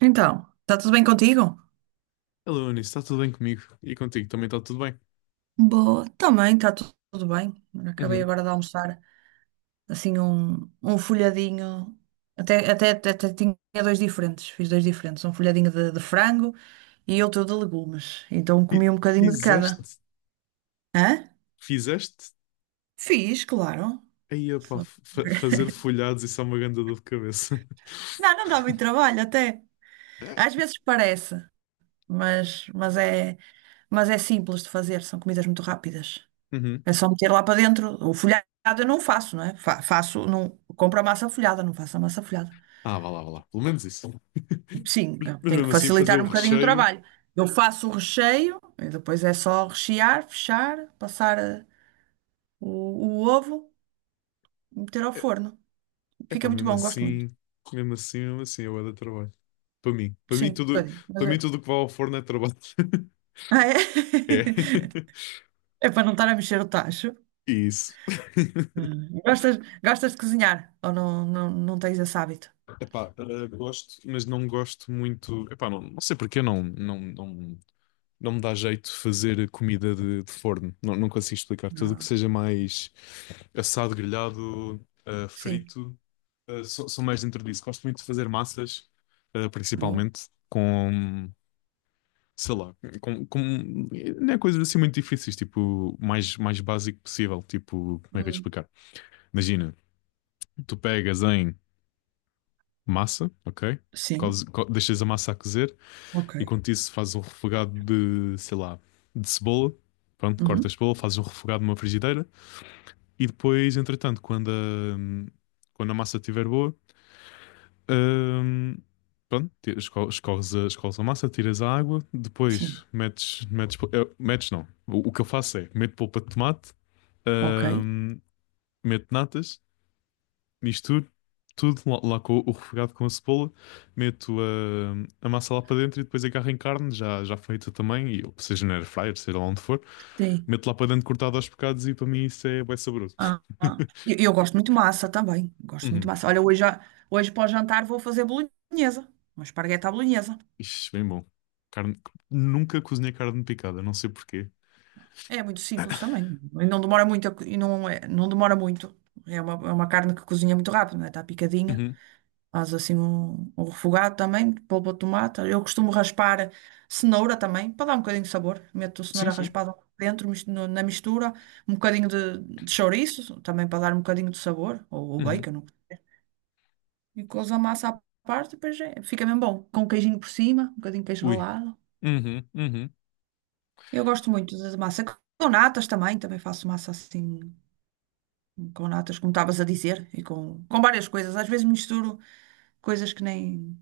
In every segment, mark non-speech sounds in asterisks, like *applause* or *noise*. Então, está tudo bem contigo? Alô, Anis, está tudo bem comigo? E contigo também está tudo bem? Boa, também está tudo bem. Acabei Uhum. agora de almoçar assim um folhadinho, até tinha dois diferentes, fiz dois diferentes, um folhadinho de frango e outro de legumes. Então Fi- comi um bocadinho de cada. Fizeste? Hã? Fizeste? Fiz, claro. Aí, opá, Foi. *laughs* Fazer folhados, isso é uma grande dor de cabeça. Não, não dá muito *laughs* trabalho até. Às vezes parece, mas mas é simples de fazer, são comidas muito rápidas. Uhum. É só meter lá para dentro. O folhado eu não faço, não é? Faço, não, compro a massa folhada, não faço a massa folhada. Ah, vá lá, vá lá. Pelo menos isso. *laughs* Sim, Mas eu mas tenho que mesmo assim, fazer facilitar o um bocadinho o recheio... trabalho. Eu faço o recheio, e depois é só rechear, fechar, passar o ovo e meter ao É, forno. é Fica pá, muito mesmo bom, gosto muito. assim... Mesmo assim, mesmo assim, eu era trabalho. Para mim. Sim, um bocadinho. Mas Para mim, é... tudo que vai ao forno é trabalho. *laughs* Ah, é? É. *laughs* *laughs* É para não estar a mexer o tacho. Isso. Hum. Gostas, gostas de cozinhar? Ou não, não, não tens esse hábito? Epá, gosto, mas não gosto muito. Epá, não, não sei porque não, não me dá jeito fazer comida de forno. Não, não consigo explicar. Tudo o que Não. seja mais assado, grelhado, Sim, frito, sou, sou mais dentro disso. Gosto muito de fazer massas, bom. principalmente com, sei lá, com, não é coisas assim muito difíceis, tipo, o mais, mais básico possível. Tipo, como é que eu ia Hum. explicar? Imagina, tu pegas em massa, ok? Sim, Deixas a massa a cozer. ok. E quanto isso, fazes um refogado de, sei lá, de cebola. Pronto, cortas a Uhum. cebola, fazes um refogado numa frigideira. E depois, entretanto, quando a massa estiver boa, hum, pronto, escorres a, escorres a massa, tiras a água. Sim, Depois, metes, metes, pol- eh, metes não. O que eu faço é, meto polpa de tomate, ok. hum, meto natas, misturo tudo lá, lá com o refogado com a cebola, meto a massa lá para dentro e depois agarro em carne, já, já feita também, e, seja na air fryer, seja lá onde for, Sim. meto lá para dentro cortado aos bocados e para mim isso é bem saboroso. Ah, ah. *laughs* Eu gosto muito de massa também. Gosto muito de Uhum. massa. Olha, hoje, hoje para o jantar vou fazer bolonhesa. Uma espargueta à bolonhesa. Ixi, bem bom. Carne... Nunca cozinhei carne picada, não sei porquê. É muito simples também. E não demora muito. E não, não demora muito. É uma carne que cozinha muito rápido, não é? Está picadinha. Uhum. Faz assim um refogado também, polpa de tomate. Eu costumo raspar cenoura também, para dar um bocadinho de sabor. Meto Sim, cenoura sim. raspada dentro, na mistura. Um bocadinho de chouriço, também para dar um bocadinho de sabor. Ou Uhum. bacon. E couves a massa à parte, depois fica mesmo bom. Com um queijinho por cima, um bocadinho de queijo Ui. ralado. Uhum, uhum, Eu gosto muito da massa. Com natas também, também faço massa assim, com natas, como estavas a dizer, e com várias coisas. Às vezes misturo coisas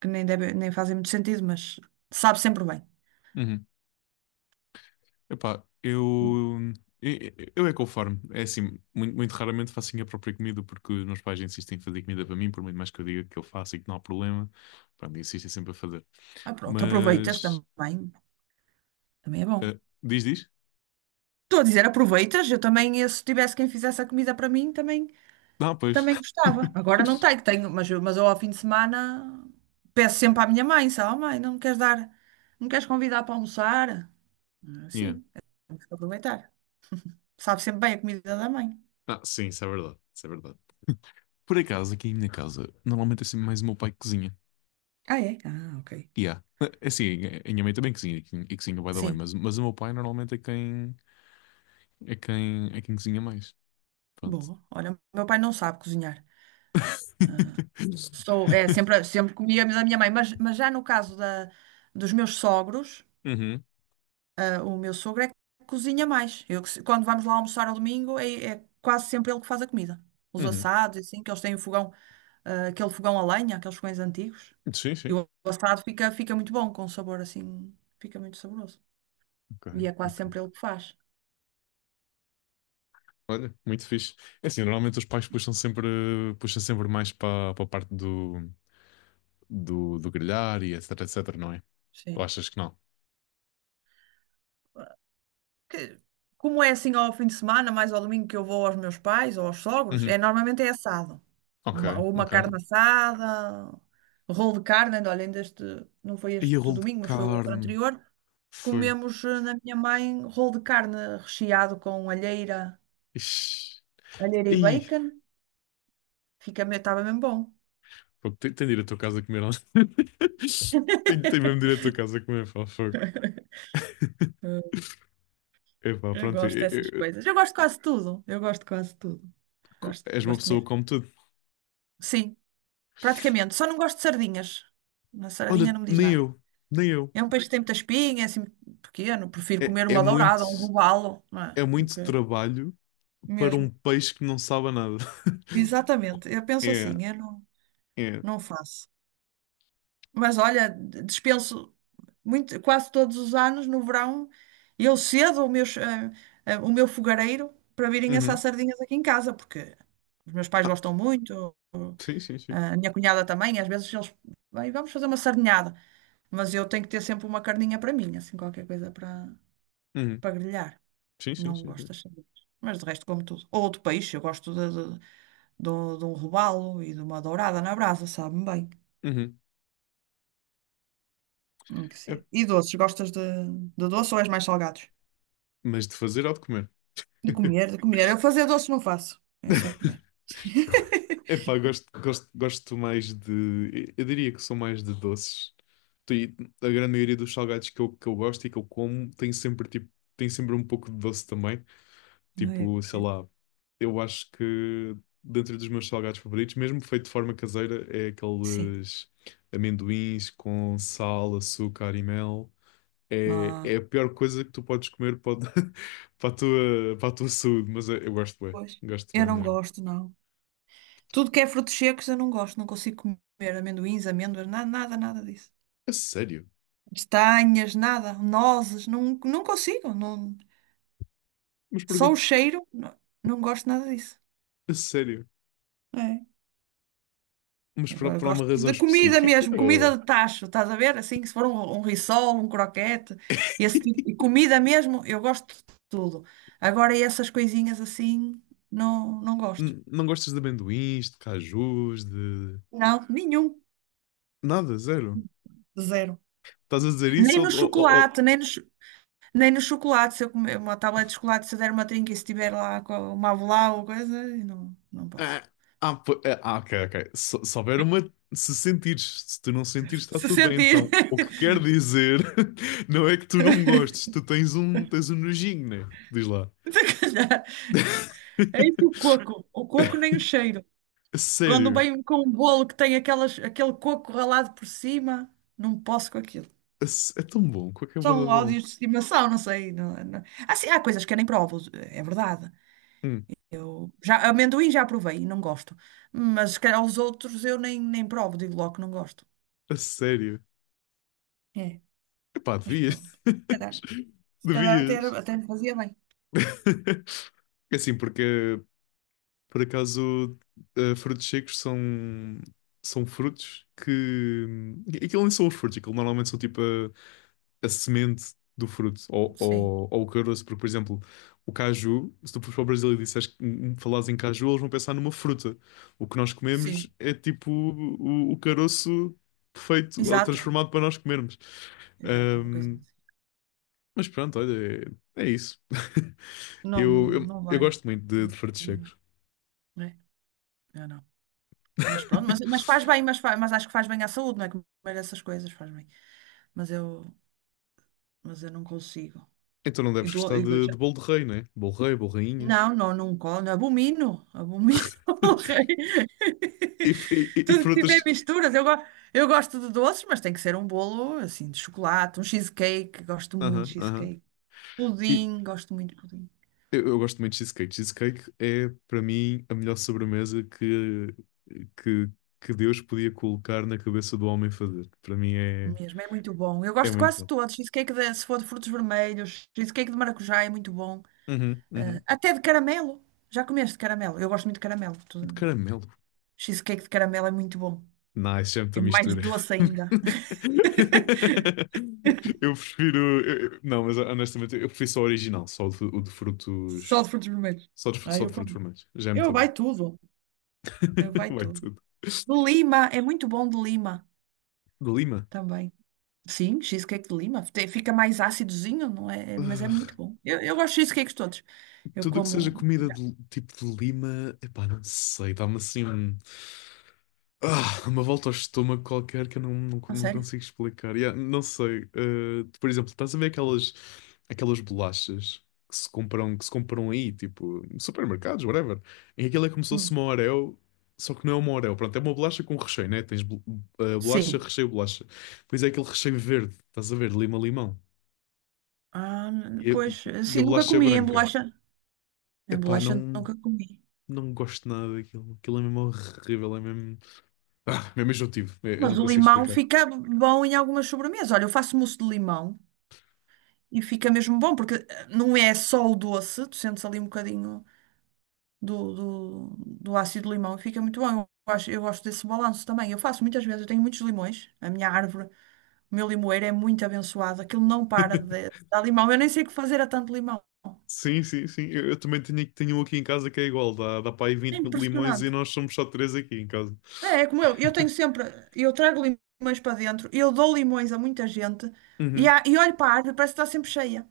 que nem, deve, nem fazem muito sentido, mas sabe sempre bem. uhum. Epá, eu, eu é conforme. É assim, muito, muito raramente faço a minha própria comida porque os meus pais insistem em fazer comida para mim, por muito mais que eu diga que eu faço e que não há problema. Pronto, insistem sempre a fazer. Ah, pronto, aproveitas Mas, também, também é bom. Diz, diz? Estou a dizer, aproveitas, eu também, se tivesse quem fizesse a comida para mim, também Não, pois. também gostava. *laughs* Agora não tenho, tenho, mas, mas eu ao fim de semana peço sempre à minha mãe, sabe, "Oh, mãe, não me queres dar, não me queres convidar para almoçar? Ah, Yeah. sim, temos que aproveitar. Sabe sempre bem a comida da mãe. Ah, sim, isso é verdade. Isso é verdade. Por acaso, aqui em minha casa, normalmente é sempre mais o meu pai que cozinha. Ah, é? Ah, ok. E é assim, a minha mãe também cozinha e cozinha vai dar bem, Sim, mas o meu pai normalmente é quem, é quem, é quem cozinha mais. Pronto. boa. Olha, o meu pai não sabe cozinhar. Sou, é, sempre, sempre comia da minha mãe, mas já no caso dos meus sogros, Uhum, ah, o meu sogro é que cozinha mais. Eu, que quando vamos lá almoçar ao domingo, é, é quase sempre ele que faz a comida. Os uhum. assados, e assim, que eles têm o fogão ah, aquele fogão a lenha, aqueles fogões antigos. Sim, E sim. o assado fica, fica muito bom, com um sabor assim, fica muito saboroso. Ok, E é quase ok. sempre ele que faz. Olha, muito fixe. É assim, normalmente os pais puxam sempre mais para a parte do, do, do grelhar e etc, etc, não é? Ou Sim. achas que não? Que- como é assim ao fim de semana, mais ao domingo que eu vou aos meus pais ou aos sogros, Uhum. é normalmente é assado. Ok, Uma, ou uma ok. carne assada, rolo de carne, ainda, olha, ainda este, não foi E o este rolo de domingo, mas foi o outro carne. anterior. Foi. Comemos na minha mãe rolo de carne recheado com alheira, Ixi. alheira e Ih. bacon. Fica, estava mesmo bom. Fogo, tem, tem de ir à tua casa comer. Algo. *laughs* Tem, tem mesmo de ir à *laughs* tua casa comer. Pá, fogo. Epá, Eu pronto. gosto dessas coisas. Eu gosto de quase tudo. Eu gosto de quase tudo. Gosto, És uma gosto pessoa que mesmo. come tudo. Sim, praticamente. Só não gosto de sardinhas. Na Olha, sardinha não me diz nem nada. eu. Nem eu. É um peixe que tem muita espinha, é assim pequeno. Prefiro É, comer uma dourada, um robalo, não é? é Do muito que... trabalho para um Mesmo. peixe que não sabe nada. *laughs* Exatamente. Eu penso É, assim, eu não, é. não faço. Mas olha, dispenso muito, quase todos os anos, no verão, eu cedo o meu fogareiro para virem assar Uhum. sardinhas aqui em casa, porque os meus pais Ah, gostam muito. sim, sim, sim. Ah, a minha cunhada também, às vezes eles, bem, vamos fazer uma sardinhada, mas eu tenho que ter sempre uma carninha para mim, assim, qualquer coisa Uhum. para grelhar. Sim, sim, Não sim, gosto sim. das sardinhas. Mas de resto como tudo. Ou outro peixe, eu gosto de um robalo e de uma dourada na brasa, sabe-me bem. Uhum. Tem que É, ser. E doces, gostas de doce ou és mais salgados? mas de fazer ou de comer? De *laughs* comer, de comer. Eu fazer doce não faço, é só comer. *laughs* Epá, gosto, gosto, gosto mais de. Eu diria que sou mais de doces. E a grande maioria dos salgados que eu gosto e que eu como tem sempre, tipo, tem sempre um pouco de doce também. Ai, Tipo, sei lá, eu acho que dentro dos meus salgados favoritos, mesmo feito de forma caseira, é sim. aqueles amendoins com sal, açúcar e mel. É, Ah, é a pior coisa que tu podes comer *laughs* para a tua saúde, mas eu pois. gosto Eu bem não mesmo. gosto, não. Tudo que é frutos secos eu não gosto, não consigo comer amendoins, amêndoas, nada, nada, nada disso. A sério? Castanhas, nada, nozes, não, não consigo. Não, Mas porquê? só o cheiro, não, não gosto nada disso. A sério? É. Mas Agora por uma gosto razão da comida específica? mesmo, comida Ou- de tacho, estás a ver? Assim, se for um rissol, um croquete, esse tipo de comida mesmo, eu gosto de tudo. Agora essas coisinhas assim, não, não gosto. Não gostas de amendoins, de cajus, de... Não, nenhum, Nada, zero. zero. Estás a dizer Nem isso no ou, chocolate, nem no. Nem no chocolate, se eu comer uma tablet de chocolate, se eu der uma trinca e se tiver lá com uma avelã ou coisa, eu não, não posso. Ah, ok, ok. Se houver uma. Se sentires, se tu não sentires, está Se tudo bem. sentir, Então, o que quer dizer *laughs* não é que tu não gostes, tu tens um nojinho, né? Diz lá. *laughs* se calhar. É isso o *laughs* coco. O coco nem o cheiro. A Quando sério. vem com um bolo que tem aquelas, aquele coco ralado por cima, não posso com aquilo. É tão bom, com a camada São bom. ódios de estimação, não sei. Não, não. Assim, há coisas que eu nem provo, é verdade. Hum, Eu já, amendoim já provei e não gosto. Mas se calhar os outros eu nem, nem provo, digo logo que não gosto. a sério. É, Epá, mas devias. pronto. *laughs* Se calhar até, Devias. até me fazia bem. *laughs* É assim, porque por acaso, frutos secos são, são frutos que. Aquilo nem são os frutos, aquilo normalmente são tipo a semente do fruto Sim, ou o caroço, porque, por exemplo, o caju, se tu fores para o Brasil e disseres que falares em caju, eles vão pensar numa fruta. O que nós comemos sim. é tipo o caroço feito ou Exato. transformado para nós comermos. Exato, é uma coisa Ahm, assim. mas pronto, olha, é, é isso. *laughs* Não, não, não eu vai. gosto muito de frutos secos. Né? Eu não. Mas pronto, *laughs* mas faz bem, mas, faz, mas acho que faz bem à saúde, não é? Comer essas coisas faz bem. Mas eu, mas eu não consigo. Então não E deves dou, gostar e dou já- de bolo de rei, né? Bolo rei, bolo rainha. Não, não, não como. Abomino. Abomino. *laughs* E, *laughs* e Tudo que tiver frutas. misturas. Eu gosto de doces, mas tem que ser um bolo assim de chocolate, um cheesecake. Gosto muito de Aham, aham. cheesecake. E Pudim, gosto muito de pudim. Eu gosto muito de cheesecake. Cheesecake é, para mim, a melhor sobremesa que, que Deus podia colocar na cabeça do homem fazer. Para mim é, Mesmo, é muito bom. Eu é gosto de muito quase bom. todos. Cheesecake de, se for de frutos vermelhos, cheesecake de maracujá é muito bom. Uhum, uhum. Até de caramelo. Já comeste caramelo? Eu gosto muito de caramelo. De caramelo. Cheesecake de caramelo é muito bom. Nice, já é muita É mais mistura. *laughs* doce ainda. *laughs* Eu prefiro. Eu- Não, mas honestamente, eu prefiro só o original, só o de Só frutos. de frutos vermelhos. Só de, Ah, só eu de frutos como. vermelhos. Já é Eu muito bom. vai tudo. Eu *laughs* vai Vai tudo. tudo. De lima, é muito bom de lima De Lima? também. Sim, cheesecake de lima. Fica mais ácidozinho, não é? Mas é muito Ugh, bom. Eu gosto de cheesecakes todos. Eu tudo o que seja como. comida Já. de, tipo de Lima, epá, não sei, dá-me assim um- ah, uma volta ao estômago qualquer que eu não, não, A não sério? consigo explicar. Yeah, não sei, por exemplo, estás a ver aquelas, aquelas bolachas que se compram aí, tipo, em supermercados, whatever. E aquilo é como se fosse Hum. uma Oreo, só que não é uma Oreo, pronto, é uma bolacha com recheio, né? Bolacha, Sim. recheio, bolacha. Pois é aquele recheio verde, estás a ver, lima-limão. Ah, E, pois, e a assim, nunca bolacha é comi em branca. bolacha. Em Epá, bolacha não, nunca comi. não gosto nada daquilo. Aquilo é mesmo horrível, é mesmo. Ah, mesmo enjoativo. É, eu não Mas o consigo limão explicar. fica bom em algumas sobremesas. Olha, eu faço mousse de limão e fica mesmo bom, porque não é só o doce, tu sentes ali um bocadinho do, do ácido do limão e fica muito bom. Eu gosto desse balanço também. Eu faço muitas vezes, eu tenho muitos limões. A minha árvore, o meu limoeiro é muito abençoado. Aquilo não para de *laughs* dar limão. Eu nem sei o que fazer a tanto limão. Sim, sim, sim. Eu também tenho, tenho um aqui em casa que é igual. Dá, dá para aí É 20 limões e impressionante. nós somos só 3 aqui em casa. Eu tenho sempre, eu trago limões para dentro, eu dou limões a muita gente Uhum. E olho para a árvore, parece que está sempre cheia.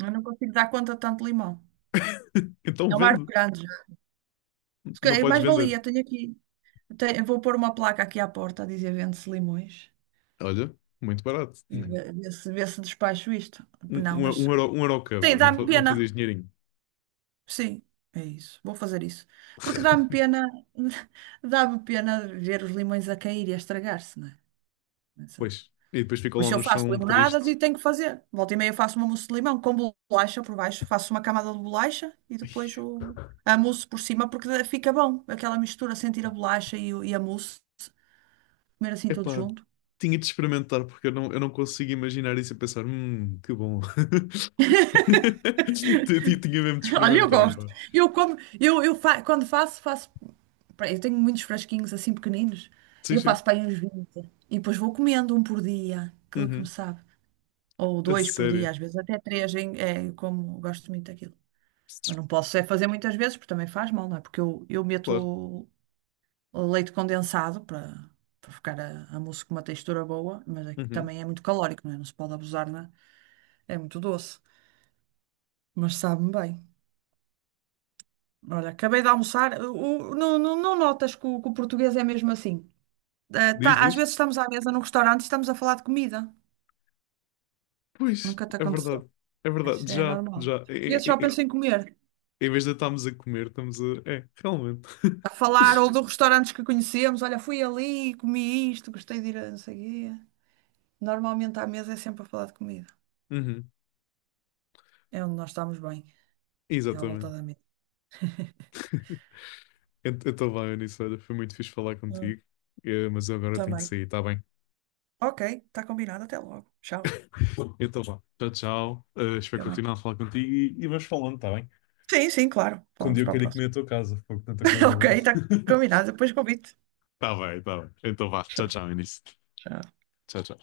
Eu não consigo dar conta de tanto limão. *laughs* Então É uma árvore vende. grande já. Se Não calhar, podes mais vender. valia, tenho aqui, vou pôr uma placa aqui à porta a dizer vende-se limões Olha, muito barato. e ver se despacho isto. Um, Não, um, mas um euro cada. tem, Não, dá-me não pena. fazias dinheirinho. Sim, é isso, vou fazer isso. Porque dá-me *laughs* pena, *laughs* dá-me pena ver os limões a cair e a estragar-se, não é? Pois. E depois ficam Por lá isso eu no faço chão limonadas tristes. e tenho que fazer. Volta e meia faço uma mousse de limão com bolacha por baixo, faço uma camada de bolacha e depois a mousse por cima, porque fica bom aquela mistura, sentir a bolacha e a mousse, comer assim tudo Epá, junto. tinha de experimentar porque eu não consigo imaginar isso e pensar, que bom. *laughs* Tinha mesmo de *laughs* Olha, eu experimentar, gosto. pá. Eu como, quando faço, faço. Pá, eu tenho muitos frasquinhos assim pequeninos, Sim, eu sim. faço para aí uns 20 e depois vou comendo um por dia, que me Uhum. sabe. Ou A dois por dia, sério. às vezes, até três, é, eu como gosto muito daquilo. Mas não posso é fazer muitas vezes, porque também faz mal, não é? Porque eu Claro. meto leite condensado para ficar a mousse com uma textura boa, mas é que Uhum. também é muito calórico, não é? Não se pode abusar, não é? É muito doce, mas sabe-me bem. Olha, acabei de almoçar. Não, não, não notas que o português é mesmo assim? Eh, Diz, tá, às diz. vezes estamos à mesa num restaurante e estamos a falar de comida. Pois, Nunca te é aconteceu. verdade. É É, isso verdade. é Já, normal. já. Os É, portugueses só é, é, é. pensam em comer. Em vez de estarmos a comer, estamos a. É, realmente. A falar ou de *laughs* restaurantes que conhecemos. Olha, fui ali, comi isto, gostei de ir a não sei o quê. Normalmente à mesa é sempre a falar de comida. Uhum. É onde nós estamos bem. É à volta Exatamente. da mesa. *laughs* Então vai, Eunice, olha, foi muito fixe falar Hum, contigo. Mas eu agora tenho de também. sair, tá bem? Ok, está combinado. Até logo. Tchau. Então vá, tchau, tchau. Espero Fica bem. continuar a falar contigo e vamos falando, está bem? Sim, sim, claro. Quando Falamos eu para a quero ir comer próxima. a tua casa, porque tanta *laughs* coisa Ok, boa. está *laughs* combinado. Depois convido. Está bem, está bem. Então vá, Tchau. tchau, tchau, Início. Tchau. Tchau, tchau.